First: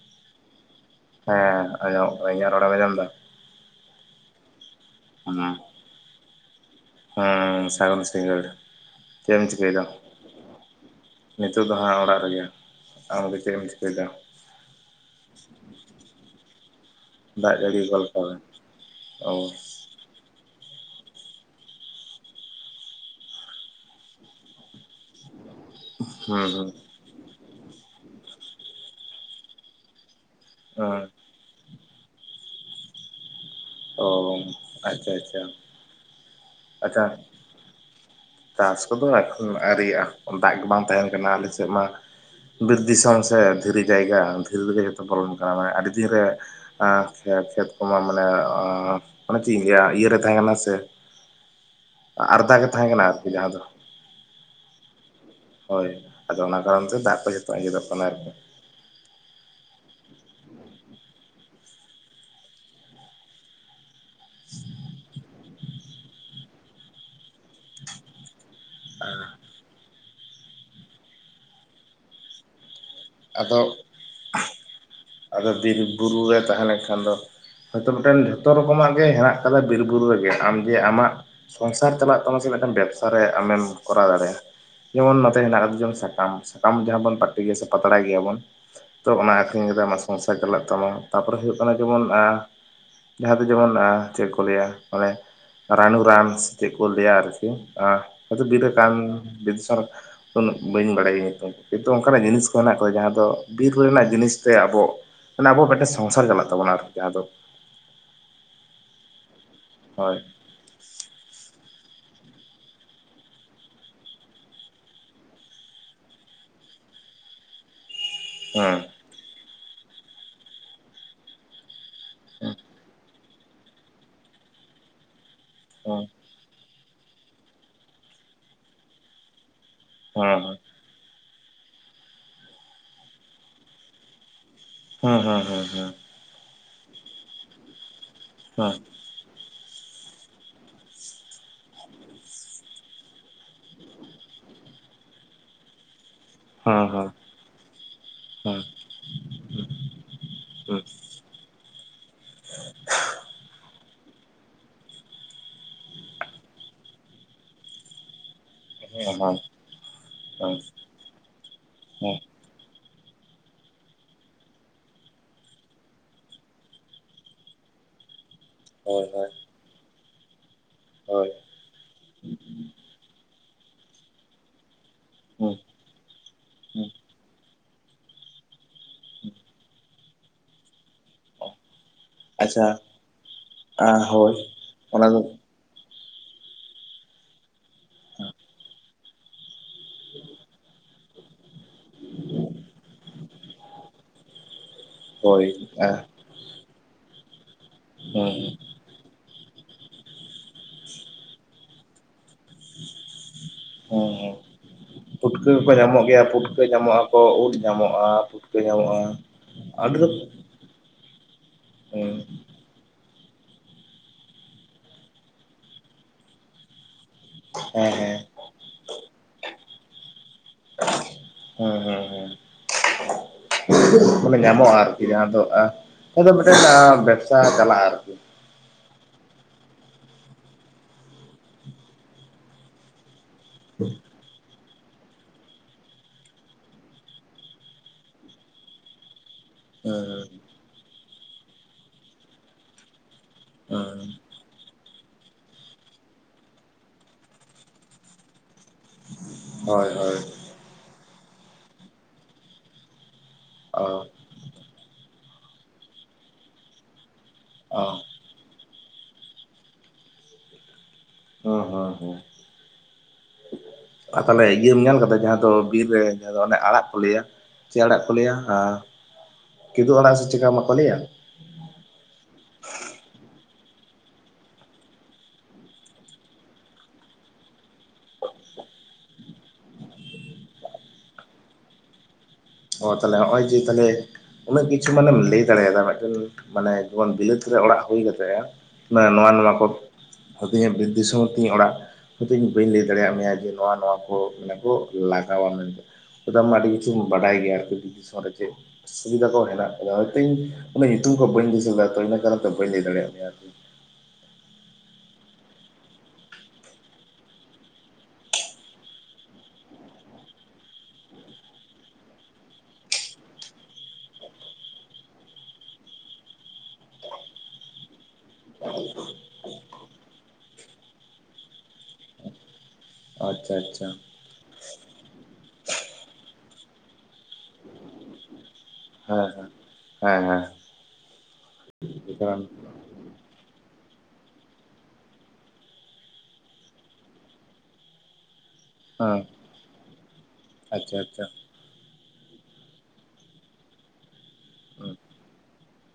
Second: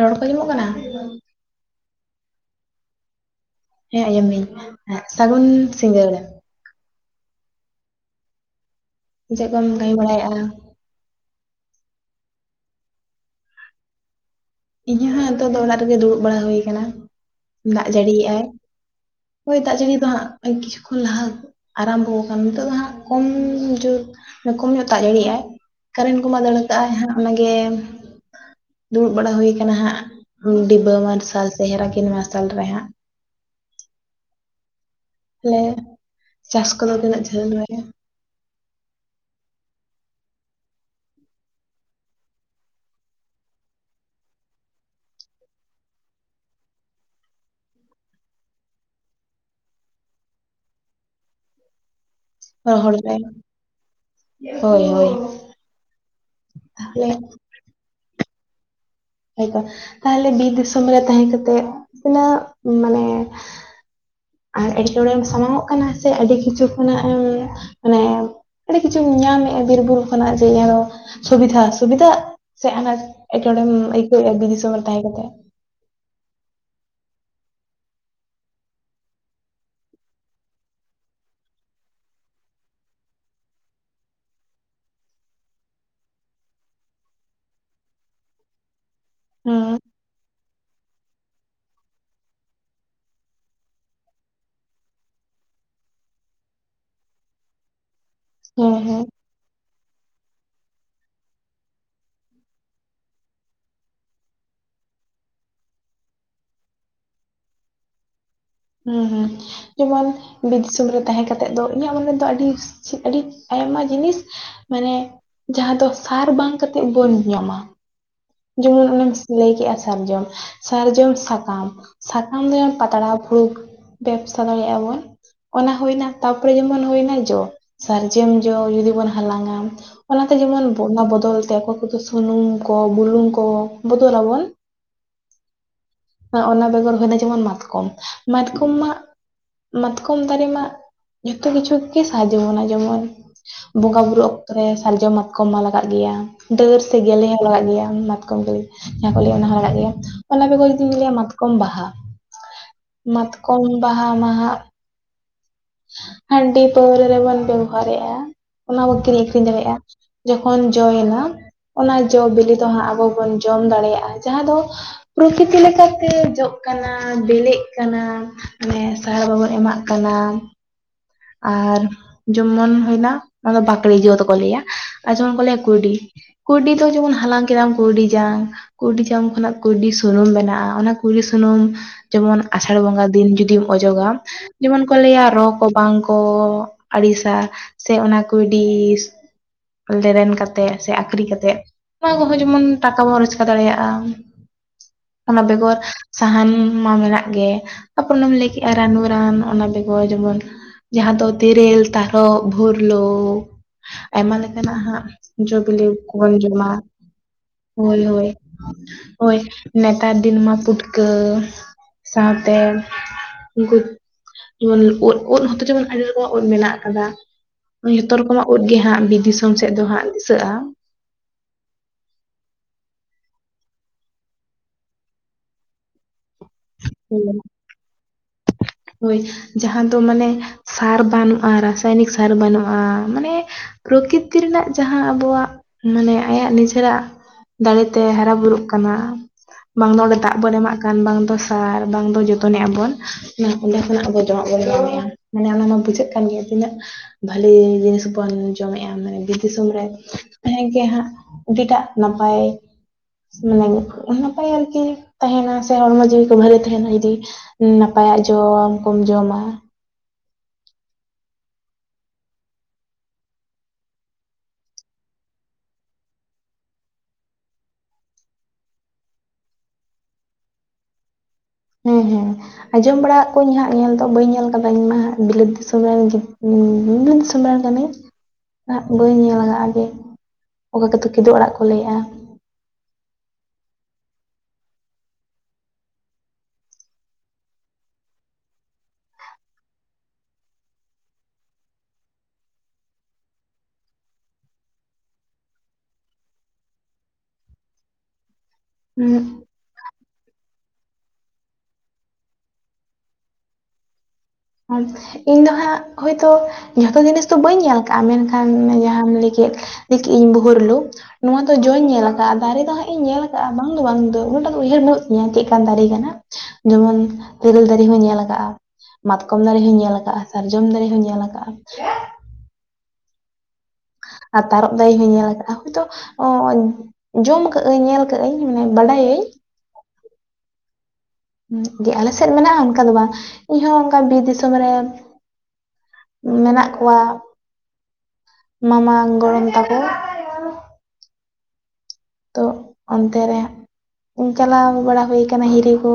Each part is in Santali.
ᱨᱚᱲ ᱠᱚ ᱟᱸᱢᱚᱜ ᱠᱟᱱᱟ? ᱦᱮᱸ ᱟᱸᱡᱚᱢᱚᱜ ᱠᱟᱱᱟ᱾ ᱤᱧᱟᱹᱜ ᱨᱚᱲ ᱮᱢ ᱟᱸᱡᱚᱢ ᱫᱟ? ᱦᱮᱸ ᱟᱸᱡᱚᱢ ᱫᱤᱧ᱾ ᱥᱟᱹᱜᱩᱱ ᱥᱤᱸᱜᱟᱹᱲ᱾ ᱦᱮᱸ ᱥᱟᱜᱚᱱ ᱥᱤᱸᱜᱟᱹᱲ᱾ ᱪᱮᱫ ᱮᱢ ᱠᱚᱢ ᱪᱤᱠᱟᱹᱭ ᱫᱟ? ᱠᱟᱹᱢᱤ ᱵᱟᱲᱟᱭᱮᱫᱼᱟ? ᱱᱤᱛᱚᱜ ᱫᱚ ᱦᱟᱸᱜ ᱚᱲᱟᱜ ᱨᱮᱜᱮ, ᱟᱢ ᱜᱮ ᱪᱮᱫ ᱮᱢ ᱪᱤᱠᱟᱹᱭᱫᱟ? ᱤᱧ ᱦᱚᱸ ᱱᱤᱛᱚᱜ ᱫᱚ ᱚᱲᱟᱜ ᱨᱮᱜᱮ ᱫᱩᱲᱩᱵ ᱵᱟᱲᱟ ᱦᱩᱭ ᱠᱟᱱᱟ᱾ ᱡᱟᱹᱲᱤ ᱫᱟᱜ ᱚᱠᱟ ᱡᱟᱹᱲᱤᱮᱟᱭ ᱞᱮᱠᱟ? ᱚ ᱦᱳᱭ ᱫᱟᱜ ᱡᱟᱹᱲᱤ ᱫᱚ ᱦᱟᱸᱜ ᱠᱤᱪᱷᱩ ᱠᱷᱚᱱ ᱞᱟᱦᱟ ᱟᱨᱟᱢᱵᱷᱚ ᱟᱠᱟᱱ ᱱᱤᱛᱚᱜ ᱫᱚ ᱦᱟᱸᱜ ᱠᱚᱢ ᱡᱳᱨ ᱢᱟᱱᱮ ᱠᱚᱢ ᱧᱚᱜ ᱫᱟᱜ ᱡᱟᱹᱲᱤᱮᱟᱭ᱾ ᱠᱟᱨᱮᱱ ᱠᱚᱢᱟ ᱦᱩᱸ ᱫᱟᱹᱲ ᱦᱩᱸ ᱠᱟᱜ-ᱟᱭ ᱦᱟᱸᱜ ᱚᱱᱟᱜᱮ ᱫᱩᱲᱩᱵ ᱵᱟᱲᱟ ᱦᱩᱭ ᱠᱟᱱᱟ ᱦᱟᱸᱜ᱾ ᱰᱤᱵᱟᱹ ᱦᱮᱸ ᱢᱟᱨᱥᱟᱞ ᱥᱮ ᱦᱮᱨᱟᱠᱤᱱ ᱢᱟᱨᱥᱟᱞ ᱨᱮ ᱦᱟᱸᱜ᱾ ᱚ ᱟᱪᱪᱷᱟ ᱟᱪᱪᱷᱟ᱾ ᱛᱟᱦᱚᱞᱮ ᱪᱟᱥ ᱠᱚᱫᱚ ᱟᱪᱪᱷᱟ ᱛᱤᱱᱟᱹᱜ ᱡᱷᱟᱹᱞ ᱨᱮ? ᱪᱟᱥ ᱠᱚᱫᱚ ᱮᱠᱷᱟᱱ ᱟᱹᱤᱭᱟᱜ-ᱟ ᱫᱟᱜ ᱜᱮ ᱵᱟᱝ ᱛᱟᱦᱮᱱ ᱠᱟᱱᱟ ᱟᱞᱮ ᱥᱮᱫ ᱢᱟ᱾ ᱵᱤᱨ ᱫᱤᱥᱚᱢ ᱥᱮ ᱫᱷᱤᱨᱤ ᱡᱟᱭᱜᱟ, ᱫᱷᱤᱨᱤ ᱨᱮᱜᱮ ᱡᱷᱚᱛᱚ ᱵᱚᱞᱚᱱ ᱠᱟᱱᱟ। ᱢᱟᱱᱮ ᱟᱹᱰᱤ ᱫᱤᱱ ᱨᱮ ᱟᱪᱪᱷᱟ ᱠᱷᱮᱛ ᱠᱚᱢᱟ ᱢᱟᱱᱮ ᱟᱸᱻ ᱢᱟᱱᱮ ᱪᱮᱫ ᱤᱧ ᱞᱟᱹᱭᱟ᱾ ᱤᱭᱟᱹ ᱨᱮ ᱛᱟᱦᱮᱸ ᱠᱟᱱᱟ ᱥᱮ? ᱟᱨᱫᱟ ᱜᱮ ᱛᱟᱦᱮᱸ ᱨᱚᱦᱚᱲ ᱠᱟᱱᱟ ᱨᱮ, ᱟᱨᱠᱤ ᱡᱟᱦᱟᱸ ᱫᱚ ᱦᱳᱭ ᱦᱳᱭ। ᱦᱳᱭ, ᱟᱫᱚ ᱚᱱᱟ ᱠᱟᱨᱚᱱ ᱛᱮ ᱛᱟᱦᱞᱮ ᱫᱟᱜ ᱠᱚ ᱡᱷᱚᱛᱚ ᱟᱸᱡᱮᱫᱚᱜ ᱠᱟᱱᱟ ᱟᱨᱠᱤ। ᱦᱳᱭᱛᱚ, ᱛᱟᱦᱟᱞᱮ ᱵᱤᱨ ᱫᱤᱥᱚᱢ ᱨᱮ ᱛᱟᱦᱮᱸ ᱠᱟᱛᱮᱜ ᱛᱤᱱᱟᱹᱜ ᱢᱟᱱᱮ ᱟᱨ ᱮᱴᱠᱮᱴᱚᱬᱮᱢ ᱥᱟᱢᱟᱝ ᱚᱜ ᱠᱟᱱᱟ, ᱥᱮ ᱟᱹᱰᱤ ᱠᱤᱪᱷᱩ ᱠᱷᱚᱱᱟᱜ ᱮᱢ ᱢᱟᱱᱮ ᱟᱹᱰᱤ ᱠᱤᱪᱷᱩᱢ ᱧᱟᱢᱮᱟ ᱵᱤᱨ ᱵᱩᱨᱩ ᱠᱷᱚᱱᱟᱜ। ᱡᱮ ᱮᱱᱨᱮᱦᱚᱸ ᱥᱩᱵᱤᱫᱷᱟ। ᱥᱩᱵᱤᱫᱷᱟ ᱥᱮ ᱟᱱᱟᱡ? ᱟᱫᱚ ᱮᱴᱠᱮᱴᱚᱦᱮᱢ ᱟᱹᱭᱠᱟᱹᱣᱮᱜ-ᱟ ᱵᱤᱨ ᱫᱤᱥᱚᱢ ᱨᱮ ᱛᱟᱦᱮᱸ ᱠᱟᱛᱮᱜ। ᱟᱫᱚ ᱵᱤᱨ ᱵᱩᱨᱩ ᱨᱮ ᱛᱟᱦᱮᱸ ᱞᱮᱠᱷᱟᱱ ᱫᱚ ᱦᱳᱭᱛᱚ ᱢᱤᱫᱴᱮᱱ ᱡᱷᱚᱛᱚ ᱨᱚᱠᱚᱢᱟᱜ ᱜᱮ ᱦᱮᱱᱟᱜ ᱟᱠᱟᱫᱟ ᱵᱤᱨ ᱵᱩᱨᱩ ᱨᱮᱜᱮ। ᱟᱢ ᱡᱮ ᱟᱢᱟᱜ ᱥᱚᱝᱥᱟᱨ ᱪᱟᱞᱟᱜ ᱛᱟᱢᱟ, ᱥᱮ ᱢᱤᱫᱴᱟᱱ ᱵᱮᱵᱽᱥᱟᱨᱮ ᱟᱢᱮᱢ ᱠᱚᱨᱟᱣ ᱫᱟᱲᱮᱭᱟᱜ-ᱟ। ᱡᱮᱢᱚᱱ ᱱᱚᱛᱮ ᱦᱮᱱᱟᱜ-ᱟ ᱥᱟᱨᱡᱚᱢ ᱥᱟᱠᱟᱢ᱾ ᱥᱟᱠᱟᱢ ᱡᱟᱦᱟᱸ ᱵᱚᱱ ᱯᱟᱹᱴᱤ ᱜᱮᱭᱟ ᱯᱟᱛᱲᱟᱭ ᱜᱮᱭᱟᱭᱵᱚᱱ। ᱛᱚ ᱚᱱᱟ ᱦᱮᱸ ᱟᱠᱷᱨᱤᱧ ᱠᱟᱛᱮ ᱟᱢᱟᱜ ᱥᱚᱝᱥᱟᱨ ᱪᱟᱞᱟᱜ ᱛᱟᱢᱟ। ᱛᱟᱯᱚᱨᱮ ᱦᱩᱭᱩᱜ ᱠᱟᱱᱟ ᱡᱮᱢᱚᱱ ᱟᱸ ᱡᱟᱦᱟᱸ ᱫᱚ ᱡᱮᱢᱚᱱ ᱟᱸ ᱪᱮᱫ ᱠᱚ ᱞᱟᱹᱭᱟ ᱚᱱᱮ ᱨᱟᱱᱩ ᱨᱟᱱ ᱥᱮ ᱪᱮᱫ ᱠᱚ ᱞᱟᱹᱭᱟ ᱟᱨᱠᱤ। ᱟᱻ ᱦᱚᱭᱛᱚ ᱦᱮᱸ ᱵᱤᱨᱟᱠᱟᱱ ᱦᱮᱸ ᱵᱤᱨ ᱫᱤᱥᱚᱢ, ᱩᱱᱟᱹᱜ ᱵᱟᱹᱧ ᱵᱟᱰᱟᱭᱟᱹᱧ ᱱᱤᱛᱚᱝ ᱠᱤᱱᱛᱩ ᱚᱱᱠᱟᱱᱟᱜ ᱡᱤᱱᱤᱥ ᱦᱮᱱᱟᱜ ᱠᱟᱫᱟ ᱡᱟᱦᱟᱸ ᱫᱚ ᱵᱤᱨ ᱨᱮᱱᱟᱜ ᱡᱤᱱᱤᱥ ᱛᱮ ᱟᱵᱚ ᱢᱟᱱᱮ ᱟᱵᱚ ᱢᱤᱫᱴᱮᱱ ᱥᱚᱝᱥᱟᱨ ᱪᱟᱞᱟᱜ ᱛᱟᱵᱚᱱᱟ ᱟᱨᱠᱤ ᱡᱟᱦᱟᱸ ᱫᱚ ᱾ ᱦᱩᱸ ᱦᱩᱸ, ᱡᱮᱢᱚᱱ ᱦᱳᱭ ᱵᱤᱨ ᱫᱤᱥᱚᱢ ᱨᱮ ᱛᱟᱦᱮᱸ ᱠᱟᱛᱮᱫ ᱫᱚ, ᱤᱧᱟᱹᱜ ᱢᱚᱱᱮ ᱫᱚ ᱟᱹᱰᱤ ᱟᱹᱰᱤ ᱟᱭᱢᱟ ᱡᱤᱱᱤᱥ ᱢᱟᱱᱮ ᱡᱟᱦᱟᱸ ᱫᱚ ᱥᱟᱨ ᱵᱟᱝ ᱠᱟᱛᱮᱜ ᱵᱚᱱ ᱧᱟᱢᱟ। ᱦᱮᱸ ᱡᱮᱢᱚᱱ ᱚᱱᱮᱢ ᱞᱟᱹᱭ ᱠᱮᱜ-ᱟ ᱥᱟᱨᱡᱚᱢ, ᱥᱟᱨᱡᱚᱢ ᱥᱟᱠᱟᱢ। ᱥᱟᱠᱟᱢ ᱫᱚ ᱦᱮᱸ ᱡᱮᱢᱚᱱ ᱯᱟᱛᱲᱟ ᱯᱷᱩᱲᱩᱜ ᱵᱮᱵᱥᱟ ᱫᱟᱲᱮᱭᱟᱜ-ᱟ ᱵᱚᱱ ᱚᱱᱟ ᱦᱮᱸ ᱦᱩᱭᱱᱟ। ᱛᱟᱯᱚᱨᱮ ᱡᱮᱢᱚᱱ ᱦᱩᱭᱱᱟ ᱡᱚ, ᱥᱟᱨᱡᱚᱢ ᱡᱚ ᱡᱩᱫᱤ ᱵᱚᱱ ᱦᱟᱞᱟᱝᱟ ᱚᱱᱟᱛᱮ ᱦᱮᱸ ᱦᱮᱸ ᱡᱮᱢᱚᱱ ᱚᱱᱟ ᱵᱚᱫᱚᱞ ᱛᱮ ᱚᱠᱚᱭ ᱠᱚᱫᱚ ᱥᱩᱱᱩᱢ ᱠᱚ, ᱵᱩᱞᱩᱝ ᱠᱚ, ᱵᱚᱫᱚᱞ ᱟᱵᱚᱱ। [inaudible] ᱦᱮᱸ ᱚᱱᱟ ᱵᱮᱜᱚᱨ ᱦᱩᱭᱱᱟ ᱡᱮᱢᱚᱱ ᱢᱟᱛᱠᱚᱢ, ᱢᱟᱛᱠᱚᱢ ᱢᱟ ᱢᱟᱛᱠᱚᱢ ᱫᱟᱨᱮ ᱢᱟ ᱡᱷᱚᱛᱚ ᱠᱤᱪᱷᱩ ᱛᱮ ᱥᱟᱦᱟᱡᱽᱡᱚ ᱵᱚᱱᱟ। ᱡᱮᱢᱚᱱ ᱵᱚᱸᱜᱟ ᱵᱩᱨᱩ ᱚᱠᱛᱚ ᱨᱮ ᱥᱟᱨᱡᱚᱢ ᱢᱟᱛᱠᱚᱢ ᱢᱟ ᱞᱟᱜᱟᱜ ᱜᱮᱭᱟ। ᱰᱟᱹᱨ ᱦᱮᱸ ᱥᱮ ᱦᱮᱸ ᱜᱮᱞᱮ ᱦᱚᱸ ᱞᱟᱜᱟᱜ ᱜᱮᱭᱟ। ᱢᱟᱛᱠᱚᱢ ᱰᱟᱹᱨ ᱡᱟᱦᱟᱸ ᱠᱚ ᱞᱟᱹᱭᱟ ᱚᱱᱟ ᱦᱚᱸ ᱞᱟᱜᱟᱜ ᱜᱮᱭᱟ। ᱚᱱᱟ ᱵᱮᱜᱚᱨ ᱦᱮᱸ ᱦᱮᱸ ᱡᱩᱫᱤᱧ ᱞᱟᱹᱭᱟ ᱢᱟᱛ ᱠᱚᱢ ᱵᱟᱦᱟ ᱢᱟᱛᱠᱚᱢ ᱵᱟᱦᱟ ᱢᱟᱦᱟᱸᱜ ᱦᱟᱺᱰᱤ ᱯᱟᱹᱣᱨᱟᱹ ᱨᱮᱵᱚᱱ ᱵᱮᱵᱚᱦᱟᱨᱮᱜ-ᱟ। ᱚᱱᱟ ᱵᱚᱱ ᱠᱤᱨᱤᱧ ᱟᱹᱠᱷᱨᱤᱧ ᱫᱟᱲᱮᱭᱟᱜ-ᱟ, ᱡᱚᱠᱷᱚᱱ ᱡᱚᱭᱮᱱ ᱚᱱᱟ ᱡᱚ ᱵᱤᱞᱤ ᱫᱚ ᱦᱟᱸᱜ ᱟᱵᱚ ᱵᱚᱱ ᱡᱚᱢ ᱫᱟᱲᱮᱭᱟᱜ-ᱟ, ᱡᱟᱦᱟᱸ ᱫᱚ ᱯᱨᱚᱠᱤᱛᱤ ᱞᱮᱠᱟᱛᱮ ᱡᱚᱜ ᱠᱟᱱᱟ ᱵᱮᱞᱮᱜ ᱠᱟᱱᱟ। ᱦᱮᱸ ᱦᱳᱭ ᱥᱟᱨ ᱦᱳᱭ ᱵᱟᱵᱚᱱ ᱮᱢᱟᱜ ᱠᱟᱱᱟ᱾ ᱦᱳᱭ᱾ ᱟᱨ ᱡᱮᱢᱚᱱ ᱦᱩᱭᱱᱟ ᱚᱱᱟ ᱫᱚ ᱵᱟᱠᱲᱮ ᱡᱚ ᱫᱚ ᱠᱚ ᱞᱟᱹᱭᱟ᱾ ᱟᱨ ᱡᱮᱢᱚᱱ ᱠᱚ ᱦᱩᱸ ᱞᱟᱹᱭᱟ ᱠᱩᱸᱭᱰᱤ, ᱠᱩᱸᱭᱰᱤ ᱫᱚ ᱦᱩᱸ ᱡᱮᱢᱚᱱ ᱦᱟᱞᱟᱝ ᱠᱮᱫᱟᱢ ᱠᱩᱸᱭᱰᱤ ᱡᱟᱝ᱾ ᱠᱩᱸᱭᱰᱤ ᱡᱟᱝ ᱠᱷᱚᱱᱟᱜ ᱠᱩᱸᱭᱰᱤ ᱥᱩᱱᱩᱢ ᱵᱮᱱᱟᱜ-ᱟ, ᱚᱱᱟ ᱠᱩᱸᱭᱰᱤ ᱥᱩᱱᱩᱢ, ᱡᱮᱢᱚᱱ ᱟᱪᱪᱷᱟ ᱟᱥᱟᱲ ᱵᱚᱸᱜᱟ ᱫᱤᱱ ᱡᱩᱫᱤᱢ ᱚᱡᱚᱜᱟ, ᱦᱳᱭ ᱡᱮᱢᱚᱱ ᱠᱚ ᱚᱱᱟ ᱫᱚ ᱞᱟᱹᱭᱟ ᱨᱚᱜᱽ ᱵᱟᱝᱠᱚᱻ ᱟᱹᱲᱤᱥᱟ, ᱥᱮ ᱚᱱᱟ ᱠᱩᱸᱭᱰᱤ ᱞᱮᱨᱮᱱ ᱠᱟᱛᱮᱫ ᱥᱮ ᱟᱠᱷᱨᱤᱧ ᱠᱟᱛᱮᱫ ᱚᱱᱟ ᱠᱚᱦᱚᱸ ᱡᱮᱢᱚᱱ ᱴᱟᱠᱟ ᱵᱚᱱ ᱨᱳᱡᱽᱠᱟᱨ ᱫᱟᱲᱮᱭᱟᱜ-ᱟ᱾ ᱚᱱᱟ ᱦᱳᱭ ᱵᱮᱜᱚᱨ ᱦᱮᱸ ᱥᱟᱦᱟᱱ ᱢᱟ ᱢᱮᱱᱟᱜ ᱜᱮ᱾ ᱛᱟᱯᱚᱨ ᱦᱮᱸ ᱚᱱᱮᱢ ᱞᱟᱹᱭ ᱠᱮᱜ-ᱟ ᱨᱟᱱᱩ ᱨᱟᱱ ᱚᱱᱟ ᱵᱮᱜᱚᱨ ᱡᱮᱢᱚᱱ ᱡᱟᱦᱟᱸ ᱫᱚ ᱛᱮᱨᱮᱞ, ᱛᱟᱨᱚᱵᱽ ᱵᱷᱩᱨᱞᱩ᱾ ᱦᱮᱸ ᱟᱭᱢᱟ ᱞᱮᱠᱟᱱᱟᱜ ᱦᱟᱸᱜ ᱡᱚ ᱯᱩᱴᱠᱟᱹ ᱵᱤᱞᱤ ᱧᱟᱢᱚᱜ ᱠᱚ ᱜᱮᱭᱟ ᱵᱚᱱ ᱯᱩᱴᱠᱟᱹ ᱡᱚᱢᱟ᱾ ᱧᱟᱢᱚᱜ ᱟᱠᱚ ᱩᱫ ᱦᱳᱭ ᱧᱟᱢᱚᱜᱼᱟ ᱦᱳᱭ। ᱯᱩᱴᱠᱟᱹ ᱧᱟᱢᱚᱜᱼᱟ ᱦᱳᱭ, ᱟᱹᱰᱤ ᱱᱮᱛᱟᱨ ᱨᱚᱠᱚᱢ ᱫᱤᱱ ᱢᱟ ᱯᱩᱴ ᱠᱟᱹ ᱦᱮᱸ ᱥᱟᱶᱛᱮ ᱩᱱᱠᱩ ᱡᱮᱢᱚᱱ ᱩᱫ, ᱩᱫ ᱦᱚᱸᱛᱚ ᱡᱮᱢᱚᱱ ᱟᱹᱰᱤ ᱨᱚᱠᱚᱢᱟᱜ ᱩᱫ ᱢᱮᱱᱟᱜ ᱟᱠᱟᱫᱟ᱾ ᱦᱮᱸ ᱡᱷᱚᱛᱚ ᱨᱚᱠᱚᱢᱟᱜ ᱩᱫ ᱜᱮ ᱦᱟᱸᱜ ᱵᱤᱨ ᱫᱤᱥᱚᱢ ᱥᱮᱫ ᱫᱚ ᱦᱟᱸᱜ ᱫᱤᱥᱟᱹᱜᱼᱟ᱾ [inaudible] ᱦᱩᱸ ᱦᱩᱸ ᱦᱩᱸ ᱾ ᱢᱟᱱᱮ ᱧᱟᱢᱚᱜᱼᱟ ᱟᱨᱠᱤ ᱡᱟᱦᱟᱸ ᱫᱚ ᱟ ᱟᱫᱚ ᱢᱮᱫᱴᱮᱱ ᱦᱮᱸ ᱵᱮᱵᱽᱥᱟ ᱪᱟᱞᱟᱜ-ᱟ ᱟᱨ ᱦᱳᱭ ᱡᱟᱦᱟᱸ ᱫᱚ ᱢᱟᱱᱮ ᱥᱟᱨ ᱵᱟᱹᱱᱩᱜ-ᱟ ᱨᱟᱥᱟᱭᱱᱤᱠ ᱥᱟᱨ ᱵᱟᱹᱱᱩᱜ-ᱟ ᱢᱟᱱᱮ ᱯᱨᱚᱠᱤᱛᱤ ᱨᱮᱱᱟᱜ ᱡᱟᱦᱟᱸ ᱟᱵᱚᱣᱟᱜ ᱢᱟᱱᱮ ᱟᱭᱟᱜ ᱱᱤᱡᱮᱨᱟᱜ ᱫᱟᱲᱮᱛᱮ ᱦᱟᱨᱟ ᱵᱩᱨᱩᱜ ᱠᱟᱱᱟ᱾ ᱵᱟᱝ ᱫᱚ ᱚᱸᱰᱮ ᱫᱟᱜ ᱦᱮᱸ ᱵᱚᱱ ᱮᱢᱟᱜ ᱠᱟᱱ ᱵᱟᱝ ᱫᱚ ᱥᱟᱨ ᱵᱟᱝ ᱫᱚ ᱡᱚᱛᱚᱱᱮᱜ-ᱟ ᱵᱚᱱ, ᱚᱱᱟ ᱚᱸᱰᱮ ᱦᱮᱸ ᱠᱷᱚᱱᱟᱜ ᱟᱵᱚ ᱡᱚᱢᱟᱜ ᱵᱚ ᱧᱟᱢᱮᱼᱟ, ᱢᱟᱱᱮ ᱚᱱᱟ ᱢᱟ ᱵᱩᱡᱷᱟᱹᱜ ᱠᱟᱱ ᱜᱮᱭᱟ ᱛᱤᱱᱟᱹᱜ ᱵᱷᱟᱞᱤ ᱡᱤᱱᱤᱥ ᱵᱚᱱ ᱡᱚᱢᱮᱜᱼᱟ ᱢᱟᱱᱮ ᱵᱤᱨ ᱫᱤᱥᱚᱢ ᱨᱮ ᱦᱳᱭ ᱦᱳᱭ ᱦᱮᱸᱜᱮ ᱦᱟᱸᱜ ᱟᱹᱰᱤᱴᱟᱜ ᱱᱟᱯᱟᱭ ᱢᱟᱱᱮ ᱚ ᱱᱟᱯᱟᱭ ᱟᱨᱠᱤ ᱛᱟᱦᱮᱱᱟ, ᱥᱮ ᱦᱚᱲᱢᱚ ᱡᱤᱣᱤ ᱠᱚ ᱵᱷᱟᱞᱤ ᱛᱟᱦᱮᱸᱱᱟ ᱡᱩᱫᱤ ᱚ ᱱᱟᱯ ᱟᱡᱚᱢ ᱠᱚᱢ ᱡᱚᱢᱟ᱾ ᱦᱚᱸ ᱦᱚᱸ ᱦᱚᱸ᱾ [inaudible] ᱟᱨ ᱛᱟᱦᱞᱮ ᱤᱭᱟᱹᱢ ᱧᱮᱞ ᱠᱟᱫᱟ ᱡᱟᱦᱟᱸ ᱫᱚ ᱵᱤᱨ ᱨᱮ ᱡᱟᱦᱟᱸ ᱫᱚ ᱚᱱᱮ ᱟᱲᱟᱜ ᱠᱚ ᱞᱟᱹᱭᱟ, ᱪᱮᱜ ᱟᱲᱟᱜ ᱠᱚ ᱞᱟᱹᱭᱟ ᱟ, ᱠᱤᱫᱩᱵ ᱟᱲᱟᱜ ᱥᱮ ᱪᱮᱠᱟ ᱢᱟᱠᱚ ᱞᱟᱹᱭᱟ? ᱦᱩᱸ ᱦᱩᱸ᱾ ᱟᱸᱡᱚᱢ ᱵᱟᱲᱟ ᱠᱩᱣᱟᱹᱧ ᱦᱟᱸᱜ ᱧᱮᱞ ᱫᱚ ᱵᱟᱹᱧ ᱧᱮᱞ ᱠᱟᱫᱟ ᱤᱧ ᱢᱟ ᱦᱟᱸᱜ ᱵᱤᱞᱟᱹᱛ ᱫᱤᱥᱚᱢ ᱨᱮᱱ ᱜᱤᱫ [unintelligible] ᱥᱢᱟᱲ ᱠᱟᱹᱢᱤᱜ ᱵᱟᱹᱧ ᱧᱮᱞ ᱟᱠᱟᱟᱜᱼᱟ ᱡᱮ ᱚᱠᱟ ᱠᱚ ᱫᱚ ᱠᱤᱫᱩ ᱚᱲᱟᱜ ᱠᱚ ᱞᱟᱹᱭᱮᱜᱼᱟ [unintelligible] ᱚ ᱛᱟᱦᱞᱮ ᱦᱚᱜ-ᱚᱭ ᱡᱮ ᱛᱟᱦᱞᱮ ᱩᱱᱟᱹᱜ ᱠᱤᱪᱷᱩ ᱢᱟᱱᱮᱢ ᱞᱟᱹᱭ ᱫᱟᱲᱮᱭᱟᱫᱟ ᱢᱤᱫᱴᱮᱱ ᱢᱟᱱᱮ ᱡᱮᱢᱚᱱ ᱵᱤᱞᱟᱹᱛ ᱨᱮ ᱚᱲᱟᱜ ᱦᱩᱭ ᱠᱟᱛᱮᱜ᱾ ᱢᱟᱱᱮ ᱱᱚᱣᱟ ᱱᱚᱣᱟ ᱠᱚ ᱢᱤᱛᱟᱹᱧᱟ ᱵᱤᱨ ᱫᱤᱥᱚᱢ ᱛᱤᱧ ᱚᱲᱟᱜ᱾ ᱦᱳᱭᱛᱚ ᱤᱧ ᱵᱟᱹᱧ ᱞᱟᱹᱭ ᱫᱟᱲᱮᱭᱟᱜ ᱢᱮᱭᱟ ᱡᱮ ᱱᱚᱣᱟ ᱱᱚᱣᱟ ᱠᱚ ᱢᱟᱱᱮ ᱠᱚ ᱞᱟᱜᱟᱣᱟ ᱢᱮᱱᱛᱮ, [inaudible] ᱟᱹᱰᱤ ᱠᱤᱪᱷᱩᱢ ᱵᱟᱰᱟᱭ ᱜᱮᱭᱟ ᱟᱨᱠᱤ ᱵᱤᱨ ᱫᱤᱥᱚᱢ ᱨᱮ ᱪᱮᱫ ᱩᱸ ᱥᱩᱵᱤᱫᱟ ᱠᱚ ᱦᱮᱱᱟᱜ᱾ ᱟᱫᱚ ᱦᱚᱭᱛᱮᱧ ᱚᱱᱮ ᱧᱩᱛᱩᱢ ᱠᱚ ᱵᱟᱹᱧ ᱫᱤᱥᱟᱹᱭᱫᱟ ᱛᱚ ᱤᱱᱟᱹ ᱠᱟᱨᱚᱱ ᱛᱮ ᱵᱟᱹᱧ ᱞᱟᱹᱭ ᱫᱟᱲᱮᱭᱟᱜ ᱢᱮᱭᱟ ᱾ ᱤᱧ ᱫᱚ ᱦᱟᱸᱜ ᱦᱳᱭᱛᱳ ᱡᱷᱚᱛᱚ ᱡᱤᱱᱤᱥ ᱫᱚ ᱵᱟᱹᱧ ᱧᱮᱞ ᱠᱟᱜᱼᱟ ᱢᱮᱱᱠᱷᱟᱱ ᱡᱟᱦᱟᱸᱢ ᱞᱟᱭ ᱠᱮᱜ ᱤᱧ ᱵᱳᱦᱩᱨᱞᱳ ᱾ ᱱᱚᱣᱟ ᱫᱚ ᱡᱚᱧ ᱧᱮᱞ ᱟᱠᱟᱜᱼᱟ ᱫᱟᱨᱮ ᱫᱚ ᱦᱟᱸᱜ ᱤᱧ ᱧᱮᱞ ᱟᱠᱟᱜ-ᱟ ᱵᱟᱝ ᱫᱚ ᱵᱟᱝ ᱫᱚ ᱩᱱᱟᱹᱴᱟᱜ ᱫᱚ ᱩᱭᱦᱟᱹᱨ ᱵᱟᱹᱱᱩᱜ ᱛᱤᱧᱟᱹ ᱪᱮᱫ ᱠᱟᱱ ᱫᱟᱨᱮ ᱠᱟᱱᱟ᱾ ᱡᱮᱢᱚᱱ ᱛᱮᱹᱨᱮᱹᱞ ᱫᱟᱨᱮ ᱦᱚᱸᱧ ᱧᱮᱞ ᱟᱠᱟᱜᱼᱟ, ᱢᱟᱛᱠᱚᱢ ᱫᱟᱨᱮ ᱦᱚᱸᱧ ᱧᱮᱞ ᱠᱟᱜᱼᱟ ᱥᱟᱨᱡᱚᱢ ᱫᱟᱨᱮ ᱦᱚᱸᱧ ᱧᱮᱞ ᱟᱠᱟᱜᱼᱟ ᱾ ᱟᱪᱪᱷᱟ ᱟᱪᱪᱷᱟ ᱟᱨ ᱛᱟᱨᱚᱵᱽ ᱫᱟᱨᱮ ᱦᱚᱸᱧ ᱧᱮᱞ ᱟᱠᱟᱜᱼᱟ ᱦᱚᱭᱛᱚ-ᱚ, ᱡᱚᱢ ᱠᱟᱹᱜᱟᱹᱧ ᱧᱮᱞ ᱠᱟᱹᱜ ᱟᱹᱧ ᱢᱟᱱᱮ ᱵᱟᱰᱟᱭᱟᱹᱧ ᱦᱮᱸ ᱦᱮᱸ ᱦᱮᱸ ᱾ ᱜᱮ ᱟᱞᱮ ᱥᱮᱫ ᱢᱮᱱᱟᱜ-ᱟ ᱚᱱᱠᱟ ᱫᱚ ᱵᱟᱝ ᱤᱧᱦᱚᱸ ᱚᱱᱠᱟ ᱵᱤᱨ ᱫᱤᱥᱚᱢ ᱨᱮ ᱢᱮᱱᱟᱜ ᱠᱚᱣᱟ ᱢᱟᱢᱟ ᱦᱮᱸ ᱜᱚᱲᱚᱢ ᱛᱟᱠᱚ᱾ ᱟᱪᱪᱷᱟ ᱟᱪᱪᱷᱟ ᱛᱚ ᱚᱱᱛᱮ ᱨᱮ ᱪᱟᱞᱟᱣ ᱦᱮᱸ ᱵᱟᱲᱟ ᱦᱩᱭ ᱠᱟᱱᱟ ᱦᱤᱨᱤ ᱠᱚ᱾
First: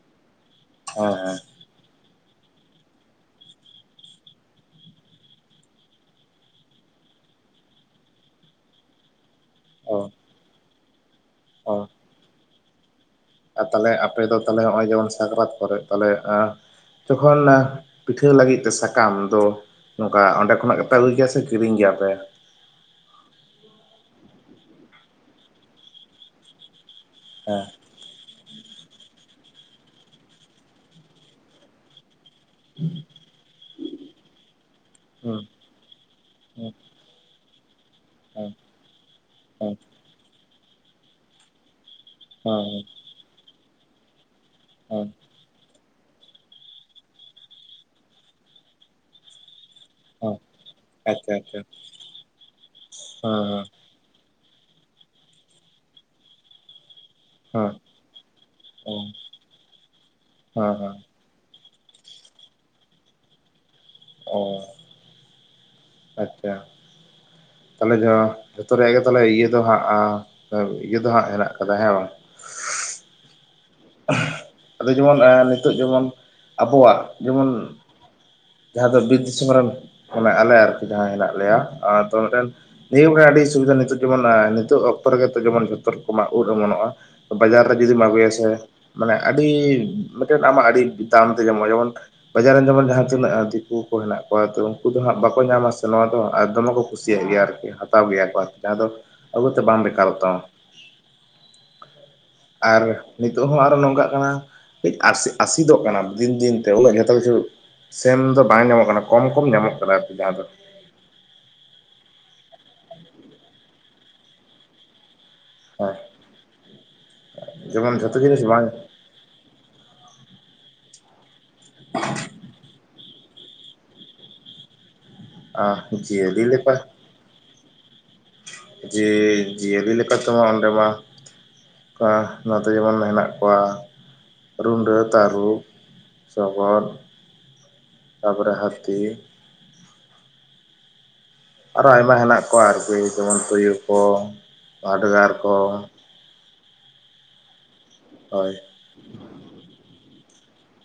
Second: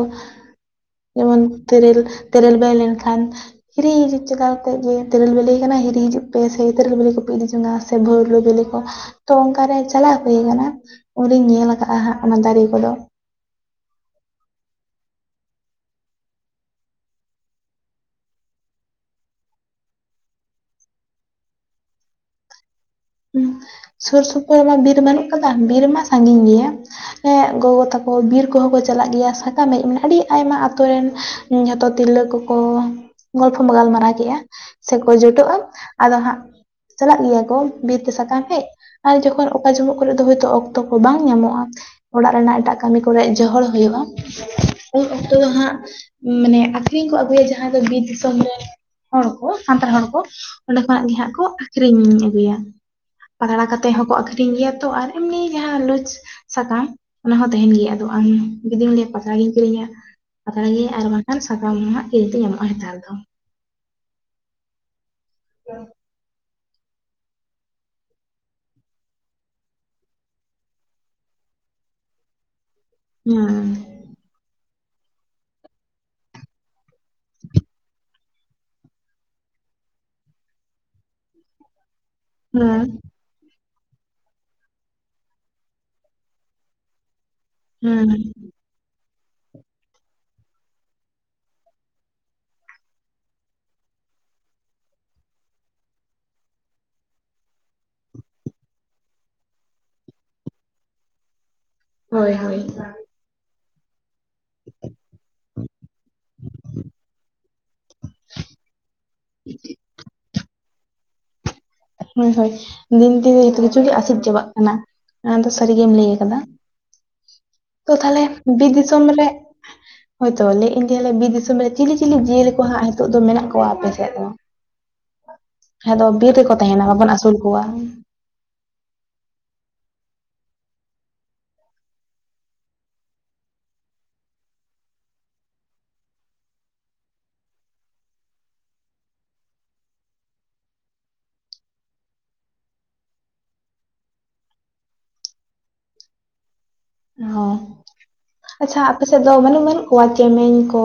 ᱦᱮᱸ ᱦᱮᱸ ᱡᱮᱢᱚᱱ ᱛᱮᱹᱨᱮᱹᱞ ᱛᱮᱹᱨᱮᱹᱞ ᱵᱮᱞᱮ ᱞᱮᱱᱠᱷᱟᱱ, ᱦᱤᱨᱤ ᱦᱤᱨᱤ ᱪᱟᱞᱟᱣ ᱟᱛᱮᱫ ᱜᱮ ᱛᱮᱨᱮᱞ ᱵᱮᱞᱮ ᱟᱠᱟᱱᱟ ᱦᱤᱨᱤ ᱦᱤᱡᱩᱜ ᱯᱮ ᱥᱮ ᱛᱮᱨᱮᱞ ᱵᱮᱞᱮ ᱠᱚᱯᱮ ᱤᱫᱤ ᱡᱚᱝᱟ᱾ ᱥᱮ ᱵᱷᱚᱣᱨᱚ ᱵᱤᱞᱤ ᱠᱚ ᱛᱚ ᱚᱝᱠᱟᱨᱮ ᱚ ᱪᱟᱞᱟᱜ ᱦᱩᱭ ᱠᱟᱱᱟ ᱾ ᱚᱰᱮᱧ ᱧᱮᱞ ᱚ ᱠᱟᱜ-ᱟ ᱦᱟᱸᱜ ᱚᱱᱟ ᱫᱟᱨᱤ ᱠᱚᱫᱚ᱾ ᱟᱨ ᱛᱟᱦᱞᱮ ᱟᱯᱮ ᱫᱚ ᱛᱟᱦᱞᱮ ᱱᱚᱜᱼᱚᱭ ᱡᱮᱢᱚᱱ ᱥᱟᱠᱨᱟᱛ ᱠᱚᱨᱮᱜ ᱛᱟᱞᱮ ᱟᱸ ᱡᱚᱠᱷᱚᱱ ᱚᱱᱟ ᱯᱤᱴᱷᱟᱹ ᱞᱟᱹᱜᱤᱫ ᱛᱮ ᱥᱟᱠᱟᱢ ᱫᱚ ᱾ ᱱᱚᱝᱠᱟ ᱚᱸᱰᱮ ᱠᱷᱚᱱᱟᱜ ᱜᱮᱯᱮ ᱟᱹᱜᱩᱭ ᱜᱮᱭᱟ ᱥᱮ ᱠᱤᱨᱤᱧ ᱜᱮᱭᱟᱯᱮ? ᱩᱸ ᱥᱩᱨ ᱥᱩᱯᱩᱨ ᱢᱟ ᱵᱤᱨ ᱵᱟᱹᱱᱩᱜ ᱠᱟᱫᱟ, ᱵᱤᱨ ᱢᱟ ᱥᱟᱹᱜᱤᱧ ᱜᱮᱭᱟ, ᱮᱸ ᱦᱮᱸ ᱜᱚᱜᱚ ᱛᱟᱠᱚ ᱵᱤᱨ ᱠᱚᱦᱚᱸ ᱠᱚ ᱪᱟᱞᱟᱜ ᱜᱮᱭᱟ ᱥᱟᱠᱟᱢ ᱦᱮᱡ ᱢᱟᱱᱮ ᱟᱹᱰᱤ ᱟᱭᱢᱟ ᱟᱹᱛᱳ ᱨᱮᱱ ᱡᱷᱚᱛᱚ ᱛᱤᱨᱞᱟᱹ ᱠᱚᱠᱚ ᱜᱚᱞᱯᱷᱚ ᱵᱟ ᱜᱟᱞᱢᱟᱨᱟᱣ ᱠᱮᱜᱼᱟ ᱥᱮᱠᱚ ᱦᱩᱸ ᱡᱩᱴᱚᱜᱼᱟ ᱟᱫᱚ ᱦᱟᱸᱜ ᱦᱩᱸ ᱪᱟᱞᱟᱜ ᱜᱮᱭᱟ ᱠᱚ᱾ ᱵᱤᱨ ᱛᱮ ᱥᱟᱠᱟᱢ ᱟᱪᱪᱷᱟ ᱦᱮᱡ ᱟᱨ ᱡᱚᱠᱷᱚᱱ ᱟᱪᱪᱷᱟ ᱦᱮᱸ ᱚᱠᱟ ᱡᱚᱦᱚᱜ ᱠᱚᱨᱮᱜ ᱫᱚ ᱦᱚᱭᱛᱳ ᱚᱠᱛᱚ ᱠᱚ ᱵᱟᱝ ᱧᱟᱢᱚᱜᱼᱟ᱾ ᱚᱲᱟᱜ ᱨᱮᱱᱟᱜ ᱮᱴᱟᱜ ᱠᱟᱹᱢᱤ ᱠᱚᱨᱮᱜ ᱡᱚᱦᱚᱲ ᱦᱩᱭᱩᱜ-ᱟ ᱩᱱ ᱦᱮᱸ ᱦᱮᱸ ᱚᱠᱛᱚ ᱫᱚ ᱦᱟᱸᱜ ᱢᱟᱱᱮ ᱟᱠᱷᱨᱤᱧ ᱠᱚ ᱟᱹᱜᱩᱭᱟ ᱡᱟᱦᱟᱸ ᱫᱚ ᱵᱤᱨ ᱫᱤᱥᱚᱢ ᱨᱮᱱ ᱦᱚᱲ ᱠᱚ ᱥᱟᱱᱛᱟᱲ ᱦᱚᱲ ᱠᱚ᱾ ᱚᱸᱰᱮ ᱠᱷᱚᱱᱟᱜ ᱜᱮ ᱦᱟᱸᱜ ᱠᱚ ᱟᱹᱠᱷᱨᱤᱧ ᱟᱹᱜᱩᱭᱟ᱾ ᱯᱟᱛᱲᱟ ᱠᱟᱛᱮᱫ ᱦᱚᱸᱠᱚ ᱟᱠᱷᱨᱤᱧ ᱜᱮᱭᱟ ᱛᱚ ᱟᱨ ᱮᱢᱱᱤ ᱡᱟᱦᱟᱸ ᱞᱩᱡᱽ- ᱥᱟᱠᱟᱢ ᱚᱱᱟ ᱦᱚᱸᱛᱟᱦᱮᱦᱱ ᱜᱮᱭᱟ ᱟᱫᱚ ᱟᱢ ᱜᱤᱫᱤᱧ ᱞᱟᱹᱭᱟ ᱦᱮᱸ ᱯᱟᱛᱲᱟ ᱜᱤᱧ ᱠᱤᱨᱤᱧᱟ ᱯᱟᱛᱲᱟ ᱜᱮ ᱦᱮᱸ ᱟᱨ ᱵᱟᱝᱠᱷᱟᱱ ᱥᱟᱠᱟᱢ ᱦᱮᱡ ᱨᱮᱱᱟᱜ ᱠᱷᱮᱹᱞᱛᱮ ᱧᱟᱢᱚᱜ-ᱟ ᱱᱮᱛᱟᱨ ᱫᱚ᱾ ᱚ᱾ ᱚ᱾ ᱟᱪᱪᱷᱟ᱾ ᱛᱟᱦᱞᱮ ᱡᱚᱛᱚ ᱨᱮᱭᱟᱜ ᱜᱮ ᱛᱟᱦᱮ ᱤᱭᱟᱹ ᱫᱚ ᱦᱟᱸᱜ ᱤᱭᱟᱹ ᱫᱚ ᱦᱟᱸᱜ ᱦᱮᱱᱟᱜ ᱟᱠᱟᱫᱟ ᱦᱮᱸ ᱵᱟᱝ? [unintelligible] ᱟᱫᱚ ᱡᱮᱢᱚᱱ, ᱱᱤᱛᱷᱜ ᱡᱮᱢᱚᱱ ᱟᱵᱚᱣᱟᱜ ᱡᱮᱢᱚᱱ ᱡᱟᱦᱟᱸ ᱫᱚ ᱵᱤᱨ ᱫᱤᱥᱚᱢ ᱨᱮᱱ ᱢᱟᱱᱮ ᱟᱞᱮ ᱟᱨᱠᱤ ᱡᱟᱦᱟᱸ ᱦᱮᱱᱟᱜ ᱞᱮᱭᱟ᱾ ᱦᱩᱸ ᱱᱤᱭᱟᱹ ᱟᱹᱰᱤ ᱥᱩᱵᱤᱫᱷᱟ ᱱᱤᱛᱳᱜ ᱡᱮᱢᱚᱱ, ᱱᱤᱛᱳᱤᱜ ᱚᱠᱛᱚ ᱨᱮ ᱜᱮ ᱡᱮᱢᱚᱱ ᱡᱷᱚᱛᱚ ᱨᱚᱠᱚᱢᱟᱜ ᱩᱨ ᱮᱢᱚᱱᱚᱜ-ᱟ᱾ ᱵᱟᱡᱟᱨ ᱨᱮ ᱡᱩᱫᱤᱢ ᱦᱩᱸ ᱟᱹᱜᱩᱭᱟ ᱥᱮ ᱢᱟᱱᱮ ᱟᱹᱰᱤ ᱢᱤᱫ ᱴᱮᱱ ᱟᱢᱟᱜ ᱟᱹᱰᱤ ᱫᱟᱢ ᱛᱮ ᱧᱟᱢᱚᱜ-ᱟ ᱡᱮᱢᱚᱱ- ᱵᱟᱡᱟᱨ ᱨᱮᱱ ᱡᱮᱢᱚᱱ ᱡᱟᱦᱟᱸ ᱛᱤᱱᱟᱹᱜ ᱫᱤᱠᱩ ᱠᱚ ᱦᱮᱱᱟᱜ ᱠᱚᱣᱟ ᱛᱚ ᱩᱱᱠᱩ ᱫᱚ ᱦᱟᱜ ᱵᱟᱠᱚ ᱧᱟᱢᱟ ᱥᱮ ᱱᱚᱣᱟ ᱫᱚ ᱟᱨ ᱫᱚᱢᱮ ᱠᱚ ᱠᱩᱥᱤᱭᱟᱜ ᱜᱮᱭᱟ ᱟᱨ ᱠᱚ ᱦᱟᱛᱟᱣ ᱜᱮᱭᱟ ᱠᱚ ᱡᱟᱦᱟᱸ ᱫᱚ ᱟᱹᱜᱚᱛ ᱛᱮ ᱵᱟᱝᱢ ᱵᱮᱠᱟᱨᱚᱜ ᱛᱟᱢ᱾ ᱦᱳᱭ ᱦᱳᱭ ᱟᱨ ᱱᱤᱛᱚᱜ ᱦᱚᱸ ᱟᱨ ᱱᱚᱝᱠᱟᱜ ᱠᱟᱱᱟ ᱠᱟᱹ ᱟᱥ ᱟᱥᱤᱫᱚᱜ ᱠᱟᱱᱟ ᱫᱤᱱ ᱫᱤᱱᱛᱮ ᱩᱱᱟᱹᱜ ᱡᱷᱚᱛᱚ ᱠᱤᱪᱷᱩ ᱥᱮᱢ ᱫᱚ ᱵᱟᱝ ᱧᱟᱢᱚᱜ ᱠᱟᱱᱟ ᱠᱚᱢ ᱠᱚᱢ ᱧᱟᱢᱚᱜ ᱠᱟᱱᱟ ᱟᱨᱠᱤ ᱡᱟᱦᱟᱸ ᱫᱚ᱾ ᱦᱳᱭ ᱦᱳᱭ ᱫᱤᱱ ᱫᱤᱱ ᱡᱚ ᱠᱤᱪᱷᱩ ᱜᱮ ᱟᱥᱤᱫ ᱪᱟᱵᱟᱜ ᱠᱟᱱᱟ᱾ ᱱᱚᱣᱟ ᱫᱚ ᱥᱟᱹᱨᱤᱜᱮᱢ ᱦᱮᱸ ᱞᱟᱹᱭ ᱟᱠᱟᱫᱟ, ᱛᱚ ᱡᱮᱢᱚᱱ ᱡᱷᱚᱛᱚ ᱛᱟᱦᱞᱮ ᱡᱤᱱᱤᱥ ᱵᱟᱝ ᱵᱤᱨ ᱫᱤᱥᱚᱢ ᱨᱮ ᱦᱳᱭᱛᱳ ᱞᱟᱹᱭᱮᱫ ᱟᱹᱧ ᱞᱭᱟᱞᱮ ᱵᱤᱨ ᱫᱤᱥᱚᱢ ᱨᱮ ᱪᱤᱞᱤ ᱪᱤᱞᱤ ᱡᱤᱭᱟᱹᱞᱤ ᱠᱚ ᱦᱟᱸᱜ ᱱᱤᱛᱚᱜ ᱫᱚ ᱢᱮᱱᱟᱜ ᱠᱚᱣᱟ ᱟᱯᱮ ᱥᱮᱫ ᱫᱚ᱾ ᱟᱸ ᱦᱮᱸ ᱫᱚ ᱵᱤᱨ ᱡᱤᱭᱟᱹᱞᱤ ᱨᱮᱠᱚ ᱞᱮᱠᱟ ᱛᱟᱸᱦᱮᱱᱟ ᱵᱟᱵᱚᱱ ᱟᱹᱥᱩᱞ ᱠᱚᱣᱟ᱾ ᱡᱮ, ᱡᱤᱭᱟᱹᱞᱤ ᱞᱮᱠᱟ ᱛᱮᱢᱟ ᱚᱸᱰᱮ ᱢᱟ ᱦᱮᱸ, ᱚᱱᱠᱟ ᱱᱚᱛ ᱡᱮᱢᱚᱱ ᱦᱮᱱᱟᱜ ᱠᱚᱣᱟ ᱨᱩᱸᱰᱟᱹ ᱛᱟᱹᱨᱩᱵ ᱥᱚᱜᱚᱛ᱾ ᱛᱟᱯᱚᱨᱮ ᱦᱟᱹᱛᱤ᱾ ᱟᱨ ᱟᱭᱢᱟ ᱦᱮᱱᱟᱜ ᱠᱚᱣᱟ ᱟᱨᱠᱤ ᱡᱮᱢᱚᱱ ᱛᱩᱭᱩ ᱠᱚ, ᱵᱷᱟᱰᱜᱟᱨ ᱠᱚ, ᱦᱳᱭ᱾ ᱦᱮᱸ, ᱟᱯᱮ ᱥᱮᱫ ᱫᱚ ᱢᱟᱱᱮ ᱵᱟᱹᱱᱩᱜ, ᱵᱟᱹᱱᱩᱜ ᱠᱚᱣᱟ ᱪᱮᱢᱮᱧ ᱠᱚ,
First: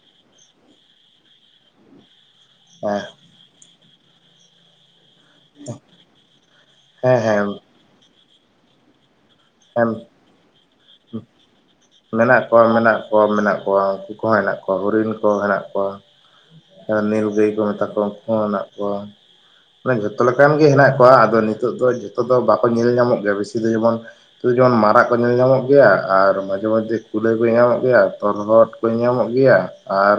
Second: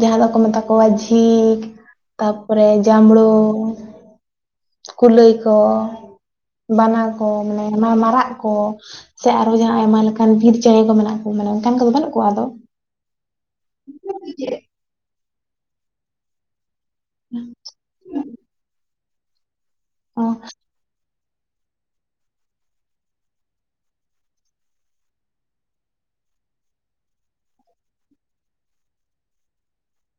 ᱡᱟᱦᱟᱸ ᱫᱚ ᱠᱚ ᱢᱮᱛᱟ ᱠᱚᱣᱟ ᱡᱷᱤᱞ᱾ ᱛᱟᱯᱚ ᱨᱮ ᱦᱮᱸ ᱡᱟᱸᱵᱢᱲᱩ ᱠᱩᱞᱟᱹᱭ ᱛᱚ ᱵᱟᱱᱟ ᱦᱮᱸ ᱠᱚ ᱦᱮᱸ ᱢᱟᱱᱮ ᱢᱟᱨᱟᱜ ᱠᱚ ᱥᱮ ᱟᱨ ᱦᱚ ᱦᱮᱸ ᱟᱭᱢᱟ ᱞᱮᱠᱟ ᱮᱠᱷᱟᱱ ᱵᱷᱤᱨ ᱪᱮᱬᱮ ᱠᱚ ᱢᱮᱱᱟᱜ ᱠᱚ ᱢᱟᱱᱮ ᱚᱱᱠᱟᱱ ᱠᱚᱫᱚ ᱵᱟᱹᱱᱩᱜ ᱟᱫᱚ ᱢᱮᱱᱟᱜ ᱠᱚᱣᱟ ᱢᱮᱱᱟᱜ ᱠᱚᱣᱟ ᱢᱮᱱᱟᱜ ᱠᱚᱣᱟ ᱩᱱᱠᱩ ᱠᱚ ᱦᱚᱸ ᱦᱮᱱᱟᱜ ᱠᱚᱣᱟ ᱦᱚᱨᱤᱱ ᱢᱮᱱᱟᱜ ᱠᱚᱣᱟ ᱱᱤᱞ ᱜᱟᱹᱭ ᱠᱚ ᱢᱮᱛᱟ ᱠᱚᱣᱟ ᱩᱱᱠᱩ ᱦᱚ ᱦᱮᱱᱟᱜ ᱠᱚᱣᱟ᱾ ᱢᱟᱱᱮ ᱡᱷᱚᱛᱚ ᱚ ᱞᱮᱠᱟᱱ ᱜᱮ ᱦᱮᱱᱟᱜ ᱠᱚᱣᱟ ᱟᱫᱚ ᱱᱤᱛ ᱱᱤᱛᱚᱜ ᱫᱚ ᱡᱷᱚᱛᱚ ᱫᱚ ᱵᱟᱠᱚ ᱧᱮᱞ ᱧᱟᱢᱚᱜ ᱜᱮᱭᱟ ᱵᱤᱥᱤ ᱫᱚ ᱢᱟᱨᱟᱜ ᱠᱚ ᱧᱮᱞ ᱧᱟᱢᱚᱜ ᱜᱮᱭᱟ ᱟᱨ ᱢᱟᱡᱷᱮ ᱢᱟᱚᱫᱡᱷᱮ ᱠᱩᱞᱟᱹᱭ ᱠᱚ ᱧᱟᱢᱚᱜ ᱜᱮᱭᱟ ᱛᱚᱞᱦᱚᱫ ᱠᱚ ᱧᱟᱢᱚᱜ ᱜᱮᱭᱟ ᱟᱨ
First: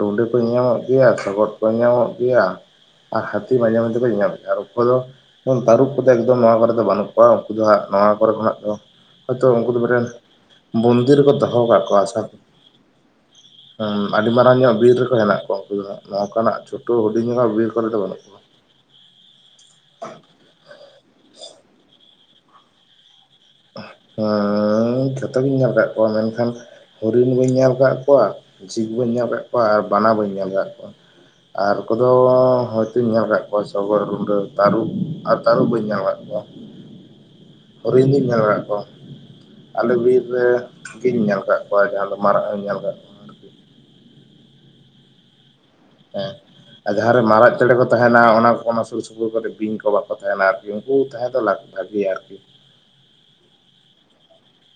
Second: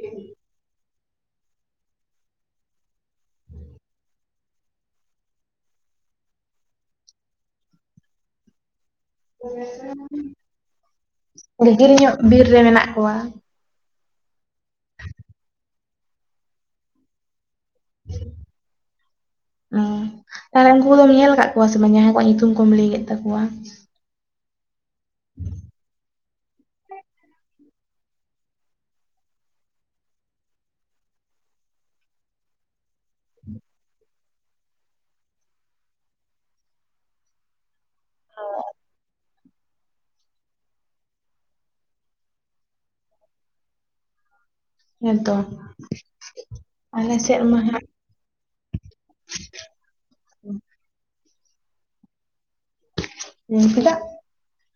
ᱨᱩᱰᱤ ᱠᱚ ᱧᱟᱢᱚᱜ ᱜᱮᱭᱟ ᱥᱚᱜᱚᱫ ᱠᱚ ᱧᱟᱢᱚᱜ ᱜᱮᱭᱟ᱾ ᱟᱨ ᱦᱚᱛᱤ ᱢᱟᱡᱮ ᱢᱟᱡᱮ ᱠᱚ ᱧᱟᱢ ᱟᱨ ᱫᱚ ᱡᱚᱱ ᱛᱟᱹᱨᱩᱯ ᱠᱚ ᱫᱚ ᱮᱠᱫᱚᱢ ᱱᱚᱣᱟ ᱠᱚ ᱨᱮ ᱫᱚ ᱵᱟᱹᱱᱩᱜ ᱠᱚᱣᱟ ᱩᱱᱠᱩ ᱫᱚ ᱦᱟᱸᱜ ᱱᱚᱣᱟ ᱠᱚ ᱨᱮ ᱠᱷᱚᱱᱟᱜ ᱫᱚ ᱛᱚ ᱩᱱᱠᱩ ᱫᱚ ᱢᱟᱱᱮ ᱵᱚᱱᱫᱤᱨ ᱨᱮᱠᱚ ᱫᱚᱦᱚ ᱠᱟᱜ ᱜᱟᱹᱦᱤᱨ ᱠᱚᱣᱟ ᱧᱚᱜ ᱟᱪᱟ ᱵᱤᱨ ᱨᱮ ᱢᱮᱱᱟᱜ ᱠᱚᱣᱟ ᱟᱹᱰᱤ ᱢᱟᱨᱟᱝ ᱧᱚᱜ ᱵᱤᱨ ᱨᱮ ᱠᱚ ᱦᱮᱱᱟᱜ ᱩᱱᱠᱩ ᱫᱚ ᱦᱟᱜ ᱱᱚᱝᱠᱟᱱᱟᱜ ᱪᱷᱳᱴᱳ ᱦᱩᱰᱤᱧᱚᱜ ᱵᱤᱨ ᱠᱚᱨᱮᱫ ᱫᱚ ᱵᱟᱹᱱᱩᱜ ᱠᱚᱣᱟ᱾ [inaudible] ᱛᱟᱦᱚᱞᱮ ᱩᱱᱠᱩ ᱫᱚᱢ ᱧᱮᱞ ᱟᱠᱟᱫ ᱠᱚᱣᱟ ᱥᱮ ᱵᱟᱝ ᱡᱟᱦᱟᱸ ᱠᱚᱣᱟᱜ ᱧᱩᱛᱩᱢ ᱠᱚᱢ ᱞᱟᱹᱭ ᱠᱮᱫ ᱛᱟᱠᱩᱣᱟ᱾ ᱦᱮᱸ ᱡᱷᱚᱛᱚ ᱜᱤᱧ ᱧᱮᱞ ᱠᱟᱜ ᱠᱚᱣᱟ ᱢᱮᱱᱠᱷᱟᱱ ᱦᱚᱨᱤᱱ ᱵᱟᱹᱧ ᱧᱮᱞ ᱟᱠᱟᱫ ᱠᱚᱣᱟ ᱡᱷᱤᱠ ᱵᱟᱹᱧ ᱧᱮᱞ ᱟᱠᱟᱫ ᱠᱚᱣᱟ ᱟᱨ ᱵᱟᱱᱟ ᱵᱟᱹᱧ ᱧᱮᱞ ᱟᱠᱟᱫ ᱠᱚᱣᱟ᱾ ᱟᱨ ᱠᱚᱫᱚ ᱦᱚᱭᱛᱚᱧ ᱧᱮᱞ ᱟᱠᱟᱫ ᱠᱚᱣᱟ ᱥᱚᱜᱚᱨ ᱨᱩᱸᱰᱟᱹ ᱛᱟᱹᱨᱩᱵ ᱟᱨ ᱛᱟᱹᱨᱩᱵ ᱵᱟᱹᱧ ᱧᱮ ᱟᱠᱟᱫ ᱠᱚᱣᱟ᱾ [inaudible] ᱦᱩᱨᱤᱱ ᱧᱮᱞ ᱠᱟᱫ ᱠᱚᱣᱟ ᱟᱞᱮ ᱵᱤᱨ ᱨᱮ ᱜᱤᱧ ᱧᱮᱞ ᱠᱟᱜ ᱠᱚᱣᱟ ᱡᱟᱦᱟᱸ ᱫᱚ ᱢᱟᱨᱟᱜ ᱦᱚᱧ ᱧᱮᱞ ᱠᱟᱫ ᱦᱮᱸ ᱛᱚ ᱦᱮᱸ ᱟᱨ ᱡᱟᱦᱟᱸ ᱨᱮ ᱢᱟᱨᱟᱜ ᱪᱮᱬᱮ ᱠᱚ ᱛᱟᱦᱮ ᱛᱟᱦᱮᱸᱱᱟ ᱚᱱᱟ ᱠᱚ ᱚᱱᱟ ᱥᱩᱨ ᱥᱩᱯᱩᱨ ᱠᱚᱨᱮ ᱵᱤᱧ ᱠᱚ ᱵᱟᱠᱚ ᱛᱟᱦᱮᱱᱟ ᱟᱨᱠᱤ ᱩᱱᱠᱩ ᱛᱟᱦᱮᱸ ᱫᱚ ᱞᱟᱠ ᱵᱷᱟᱜᱤᱭᱟ ᱟᱨᱠᱤ ᱦᱮᱸ ᱪᱮᱫᱟᱜ?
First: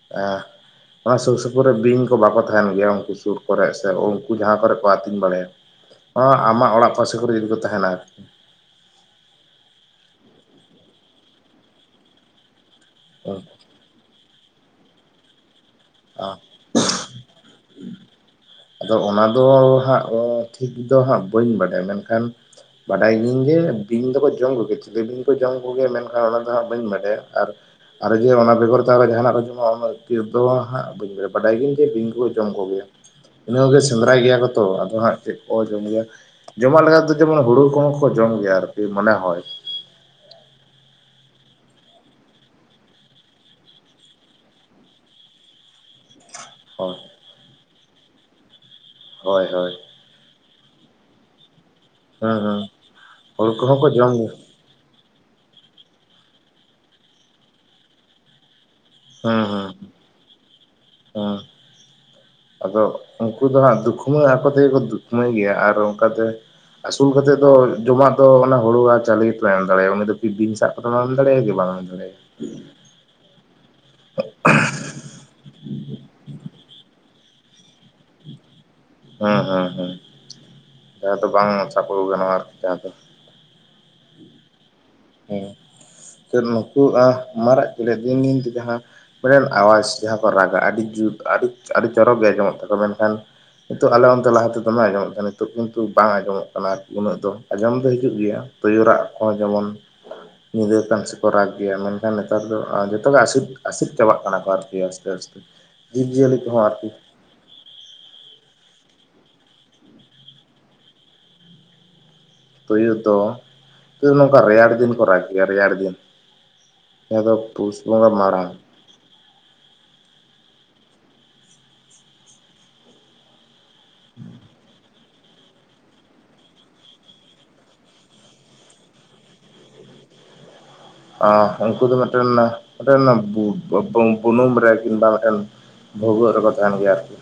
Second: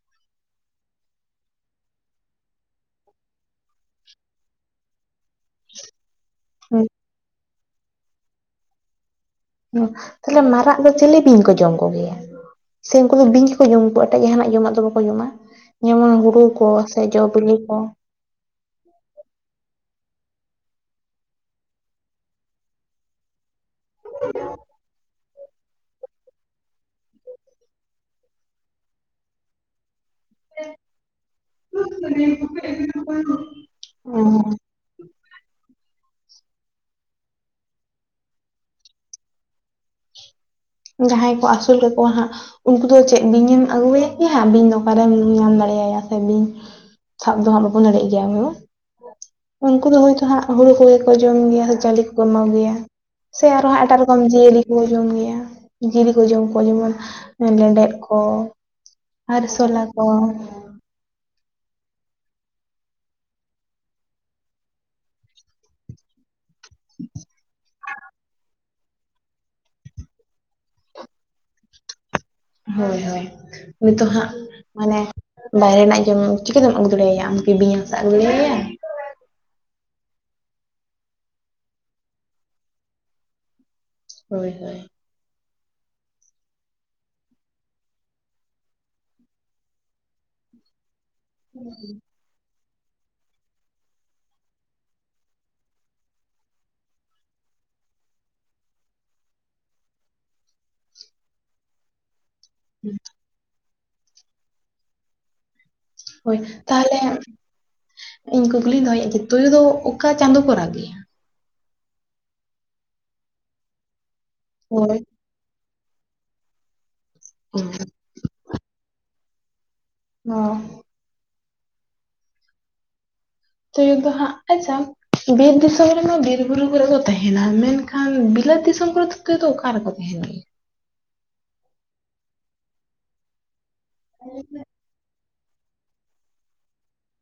[unintelligible] ᱚᱱᱟ ᱥᱩᱨ ᱥᱩᱯᱩᱨ ᱨᱮ ᱵᱤᱧ ᱠᱚ ᱵᱟᱠᱚ ᱛᱟᱦᱮᱱ ᱜᱮᱭᱟ ᱩᱱᱠᱩ ᱥᱩᱨ ᱠᱚᱨᱮᱜ ᱥᱮ ᱩᱱᱠᱩ ᱡᱟᱦᱟᱸ ᱠᱚᱨᱮ ᱠᱚ ᱟᱹᱛᱤᱧ ᱵᱟᱲᱟᱭᱟ᱾ ᱚᱸ ᱟᱢᱟᱜ ᱩᱸ, ᱚᱲᱟᱜ ᱯᱟᱥᱮ ᱠᱚᱨᱮ ᱡᱩᱫᱤ ᱠᱚ ᱛᱟᱦᱮᱸᱱᱟ᱾ ᱚᱸ ᱛᱟᱞᱦᱮ ᱢᱟᱨᱟᱜ ᱫᱚ ᱪᱟᱞᱤ ᱵᱤᱧ ᱠᱚ ᱡᱚᱢ ᱠᱚᱜᱮᱭᱟ? ᱥᱮ ᱩᱱᱠᱩ ᱫᱚ ᱵᱤᱧ ᱠᱩ ᱡᱚᱢ ᱠᱚ ᱟᱛᱮᱜ ᱡᱟᱦᱟᱱᱟᱜ ᱡᱚᱢᱟᱜ ᱫᱚ ᱵᱟᱠᱚ ᱡᱚᱢᱟ ᱡᱮᱢᱚᱱ ᱦᱩᱲᱩ ᱠᱚ ᱥᱮ ᱡᱚ ᱵᱤᱞᱤ ᱠᱚ ᱟᱫᱚ ᱚᱱᱟ ᱫᱚ ᱦᱟᱸᱜ ᱚᱸ ᱴᱷᱤᱠ ᱫᱚ ᱦᱟᱸᱜ ᱵᱟᱹᱧ ᱵᱟᱰᱟᱭᱟ ᱢᱮᱱᱠᱷᱟᱱ ᱵᱟᱰᱟᱭ ᱜᱮᱭᱟᱹᱧ ᱡᱮ ᱵᱤᱧ ᱫᱚᱠᱚ ᱡᱚᱢ ᱠᱚᱜᱮᱭᱟ ᱪᱤᱞᱤ ᱵᱤᱧ ᱠᱚ ᱡᱚᱢ ᱠᱚᱜᱮᱭᱟ ᱢᱮᱱᱠᱷᱟᱱ ᱚᱱᱟ ᱫᱚ ᱦᱟᱸᱜ ᱵᱟᱹᱧ ᱵᱟᱰᱟᱭᱟ ᱟᱨ ᱟᱨ ᱡᱮ ᱚᱱᱟ ᱵᱮᱜᱚᱨ ᱛᱮ ᱟᱨᱚ ᱡᱟᱦᱟᱱᱟᱜ ᱠᱚ ᱡᱚᱢᱼᱟ ᱩᱱᱟᱹᱜ ᱵᱷᱤᱛᱤᱨ ᱫᱚ ᱦᱟᱸᱜ ᱵᱟᱹᱧ ᱞᱟᱹᱭᱟ ᱵᱟᱰᱟᱭ ᱜᱤᱭᱟᱹᱧ ᱡᱮ ᱵᱤᱧ ᱠᱚ ᱡᱚᱢ ᱠᱚ ᱜᱮᱭᱟ ᱤᱱᱟᱹ ᱠᱚᱜᱮ ᱥᱮᱸᱫᱽᱨᱟᱭ ᱜᱮᱭᱟ ᱠᱚ ᱛᱚ ᱟᱫᱚ ᱦᱟᱸᱜ ᱪᱮᱫ ᱠᱚ ᱡᱚᱢ ᱜᱮᱭᱟ ᱮᱢᱟ ᱞᱮᱠᱟ ᱫᱚ ᱡᱮᱢᱚᱱ ᱦᱩᱲᱩ ᱠᱚᱦᱚᱸ ᱠᱚ ᱡᱚᱢ ᱜᱮᱭᱟ ᱟᱨᱠᱤ ᱢᱚᱱᱮ ᱦᱚᱭ ᱡᱟᱦᱟᱸᱭ ᱠᱚ ᱟᱹᱥᱩᱞ ᱠᱟᱠᱚᱣᱟ ᱦᱟᱸᱜ ᱩᱱᱠᱩ ᱫᱚ ᱪᱮᱫ ᱵᱤᱧ ᱮᱢ ᱟᱹᱜᱩᱣᱟᱭᱟ ᱠᱤ ᱦᱟᱸᱜ ᱵᱤᱧ ᱫᱚ ᱚᱠᱟ ᱨᱮᱢ ᱧᱟᱢ ᱫᱟᱲᱮᱭᱟᱭᱟ ᱥᱮ ᱵᱤᱧ ᱦᱚᱭ ᱥᱟᱵ ᱫᱚᱦᱚ ᱵᱟᱵᱚᱱ ᱫᱟᱲᱮᱜ ᱜᱮᱭᱟ ᱩᱸ ᱦᱳᱭ ᱦᱳᱭ ᱩᱱᱠᱩ ᱫᱚ ᱦᱳᱭᱛᱳ ᱦᱟᱸᱜ ᱦᱩᱲᱩ ᱠᱚᱜᱮ ᱠᱚ ᱡᱚᱢ ᱜᱮᱭᱟ ᱥᱮ ᱠᱚ ᱦᱩᱸ ᱠᱚᱢᱚ ᱦᱩᱸ ᱜᱮᱭᱟ ᱥᱮ ᱦᱩᱲᱩ ᱠᱚᱦᱚᱸ ᱟᱨᱦᱚᱸ ᱠᱚ ᱮᱴᱟᱜ ᱡᱚᱢ ᱨᱚᱠᱚᱢ ᱜᱮᱭᱟ ᱡᱤᱭᱟᱹᱞᱤ ᱱᱮ ᱡᱚᱢ ᱜᱮᱭᱟ ᱡᱤᱞ ᱠᱚ ᱡᱚᱢ ᱠᱚᱣᱟ ᱡᱮᱢᱚᱱ ᱞᱮᱸᱰᱮᱫ ᱠᱚ ᱦᱮᱸ ᱦᱮᱸ ᱟᱨᱥᱚᱞᱟ ᱠᱚ ᱦᱮᱸ ᱟᱫᱚ ᱩᱱᱠᱩ ᱫᱚ ᱦᱟᱸᱜ ᱫᱩᱠᱷᱢᱟᱹ ᱟᱠᱚ ᱛᱮᱜᱮ ᱠᱚ ᱫᱩᱠᱷᱢᱟᱹ ᱜᱮᱭᱟ ᱟᱨ ᱚᱱᱠᱟᱛᱮ ᱟᱹᱥᱩᱞ ᱠᱟᱛᱮᱫ ᱫᱚ ᱡᱚᱢᱟᱜ ᱫᱚ ᱚᱱᱟ ᱦᱩᱲᱩᱣᱟ ᱪᱟᱹᱞᱤ ᱜᱮᱠᱚ ᱮᱢ ᱫᱟᱲᱮᱭᱟᱜᱼᱟ ᱩᱱᱤ ᱫᱚ ᱵᱤᱼᱵᱤᱧ ᱥᱟᱜ ᱠᱚᱫᱚ ᱵᱟᱢ ᱮᱢ ᱫᱟᱲᱮᱭᱟᱜᱼᱟ ᱜᱤ ᱵᱟᱢ ᱮᱢ ᱫᱟᱲᱮᱭᱟᱜᱼᱟ᱾ ᱦᱳᱭ ᱦᱳᱭ, ᱱᱤᱛᱚᱜ ᱦᱟᱸᱜ ᱢᱟᱱᱮ ᱵᱟᱭᱨᱮ ᱨᱮᱱᱟᱜ ᱡᱚᱢ ᱩᱪᱤᱛ᱾ ᱪᱤᱠᱟᱹ ᱛᱮᱢ ᱟᱹᱜᱩ ᱫᱟᱲᱮᱭᱟ ᱟᱢ ᱠᱤ ᱵᱤᱧ ᱮᱢ ᱥᱟᱵ ᱟᱹᱜᱩ ᱫᱟᱲᱮᱭᱟᱭᱟ᱾ ᱦᱩᱸ ᱦᱮᱸ ᱦᱮ, ᱸ ᱡᱟᱦᱟᱸ ᱫᱚ ᱵᱟᱝ ᱥᱟᱯᱚᱣ ᱜᱟᱱᱚᱜᱼᱟ ᱟᱨᱠᱤ ᱡᱟᱦᱟᱸ ᱫᱚ ᱦᱳᱭ ᱦᱳᱭ᱾ ᱦᱮᱸ ᱱᱩᱠᱩ ᱟ ᱢᱟᱨᱟᱜ ᱠᱩᱞᱮ ᱫᱤᱱ ᱫᱤᱱ ᱛᱮ ᱡᱟᱸᱦᱟᱸ ᱢᱤᱫᱴᱮᱱ ᱟᱣᱟᱡᱪ ᱡᱟᱦᱟᱸ ᱠᱚ ᱨᱟᱜᱟ ᱟᱹᱰᱤ ᱡᱩᱛ ᱟᱹᱰᱤ ᱟᱹᱰᱤ ᱪᱚᱨᱚᱠ ᱜᱮ ᱟᱸᱡᱚᱢᱚᱜ ᱛᱟᱠᱚᱣᱟ ᱢᱮᱱᱠᱷᱟᱱ, ᱱᱤᱛᱚᱜ ᱟᱞᱮ ᱚᱱᱛᱮ ᱞᱟᱦᱟ ᱛᱮ ᱫᱚᱢᱮ ᱟᱸᱡᱚᱢᱚᱜ ᱛᱟᱦᱮᱸᱱᱟ ᱱᱤᱛᱚᱜ ᱠᱤᱱᱛᱩ ᱵᱟᱝ ᱟᱸᱡᱚᱢᱚᱜ ᱠᱟᱱᱟ ᱩᱱᱟᱹᱜ ᱫᱚ᱾ ᱟᱸᱡᱚᱢ ᱫᱚ ᱦᱤᱡᱩᱜ ᱜᱮᱭᱟ ᱛᱩᱭᱩ ᱨᱟᱜ ᱠᱚ ᱡᱮᱢᱚᱱ, ᱧᱤᱫᱟᱹ ᱠᱟᱱ ᱥᱮ ᱠᱚ ᱨᱟᱜᱽ ᱜᱮᱭᱟ ᱢᱮᱱᱠᱷᱟᱱ ᱱᱮᱛᱟᱨ ᱫᱚ ᱟᱸ ᱡᱚᱛᱚ ᱜᱮ ᱟᱥᱤᱠ, ᱟᱥᱤᱠ ᱪᱟᱵᱟᱜ ᱠᱟᱱᱟ ᱠᱚ ᱟᱨᱠᱤ ᱟᱥᱛᱮ ᱟᱥᱛᱮ ᱡᱤᱵᱽ ᱡᱤᱭᱟᱹᱞᱤ ᱦᱳᱭ ᱠᱚᱦᱚᱸ ᱟᱨᱠᱤ, ᱛᱟᱦᱚᱞᱮ ᱤᱧ ᱠᱩᱠᱞᱤᱧ ᱫᱚᱦᱚᱭᱮᱜᱼᱟ ᱡᱮ ᱛᱩᱭᱩ ᱫᱚ ᱚᱠᱟ ᱪᱟᱸᱫᱳ ᱠᱚ ᱨᱟᱜ ᱜᱮᱭᱟ? ᱛᱩᱭᱩ ᱫᱚ ᱛᱩᱭᱩ ᱱᱚᱝᱠᱟ ᱨᱮᱭᱟᱲ ᱫᱤᱱ ᱦᱳᱭ ᱠᱚ ᱨᱟᱜ ᱜᱮᱭᱟ ᱨᱮᱭᱟᱲ ᱫᱤᱱ, ᱡᱟᱦᱟᱸ ᱫᱚ ᱯᱩᱥ ᱵᱚᱸᱜᱟ ᱢᱟᱨᱟᱝ᱾ ᱚᱸ, ᱛᱩᱭᱩ ᱫᱚ ᱦᱟᱸᱜ ᱟᱪᱪᱷᱟ, ᱵᱤᱨ ᱫᱤᱥᱚᱢ ᱨᱮᱢᱟ ᱵᱤᱨ ᱵᱩᱨᱩ ᱠᱚᱨᱮ ᱠᱚ ᱛᱟᱦᱮᱱᱟ ᱢᱮᱱᱠᱷᱟᱱ ᱵᱤᱞᱟᱹᱛ ᱫᱤᱥᱚᱢ ᱠᱚᱨᱮ ᱫᱚ? ᱛᱮ ᱫᱚ ᱚᱠᱟ ᱨᱮᱠᱚ ᱛᱟᱦᱮᱸᱱ ᱜᱮᱭᱟ? ᱟᱸ ᱩᱱᱠᱩ ᱫᱚ ᱢᱤᱫᱴᱮᱱ ᱢᱤᱫᱴᱮᱱ ᱵᱩ ᱵᱩᱱᱩᱢ ᱨᱮ, ᱠᱤᱝᱵᱟ ᱢᱤᱫᱴᱮᱱ ᱵᱷᱩᱜᱟᱹᱜ ᱨᱮᱠᱚ ᱛᱟᱦᱮᱱ ᱜᱮᱭᱟ ᱟᱨᱠᱤ᱾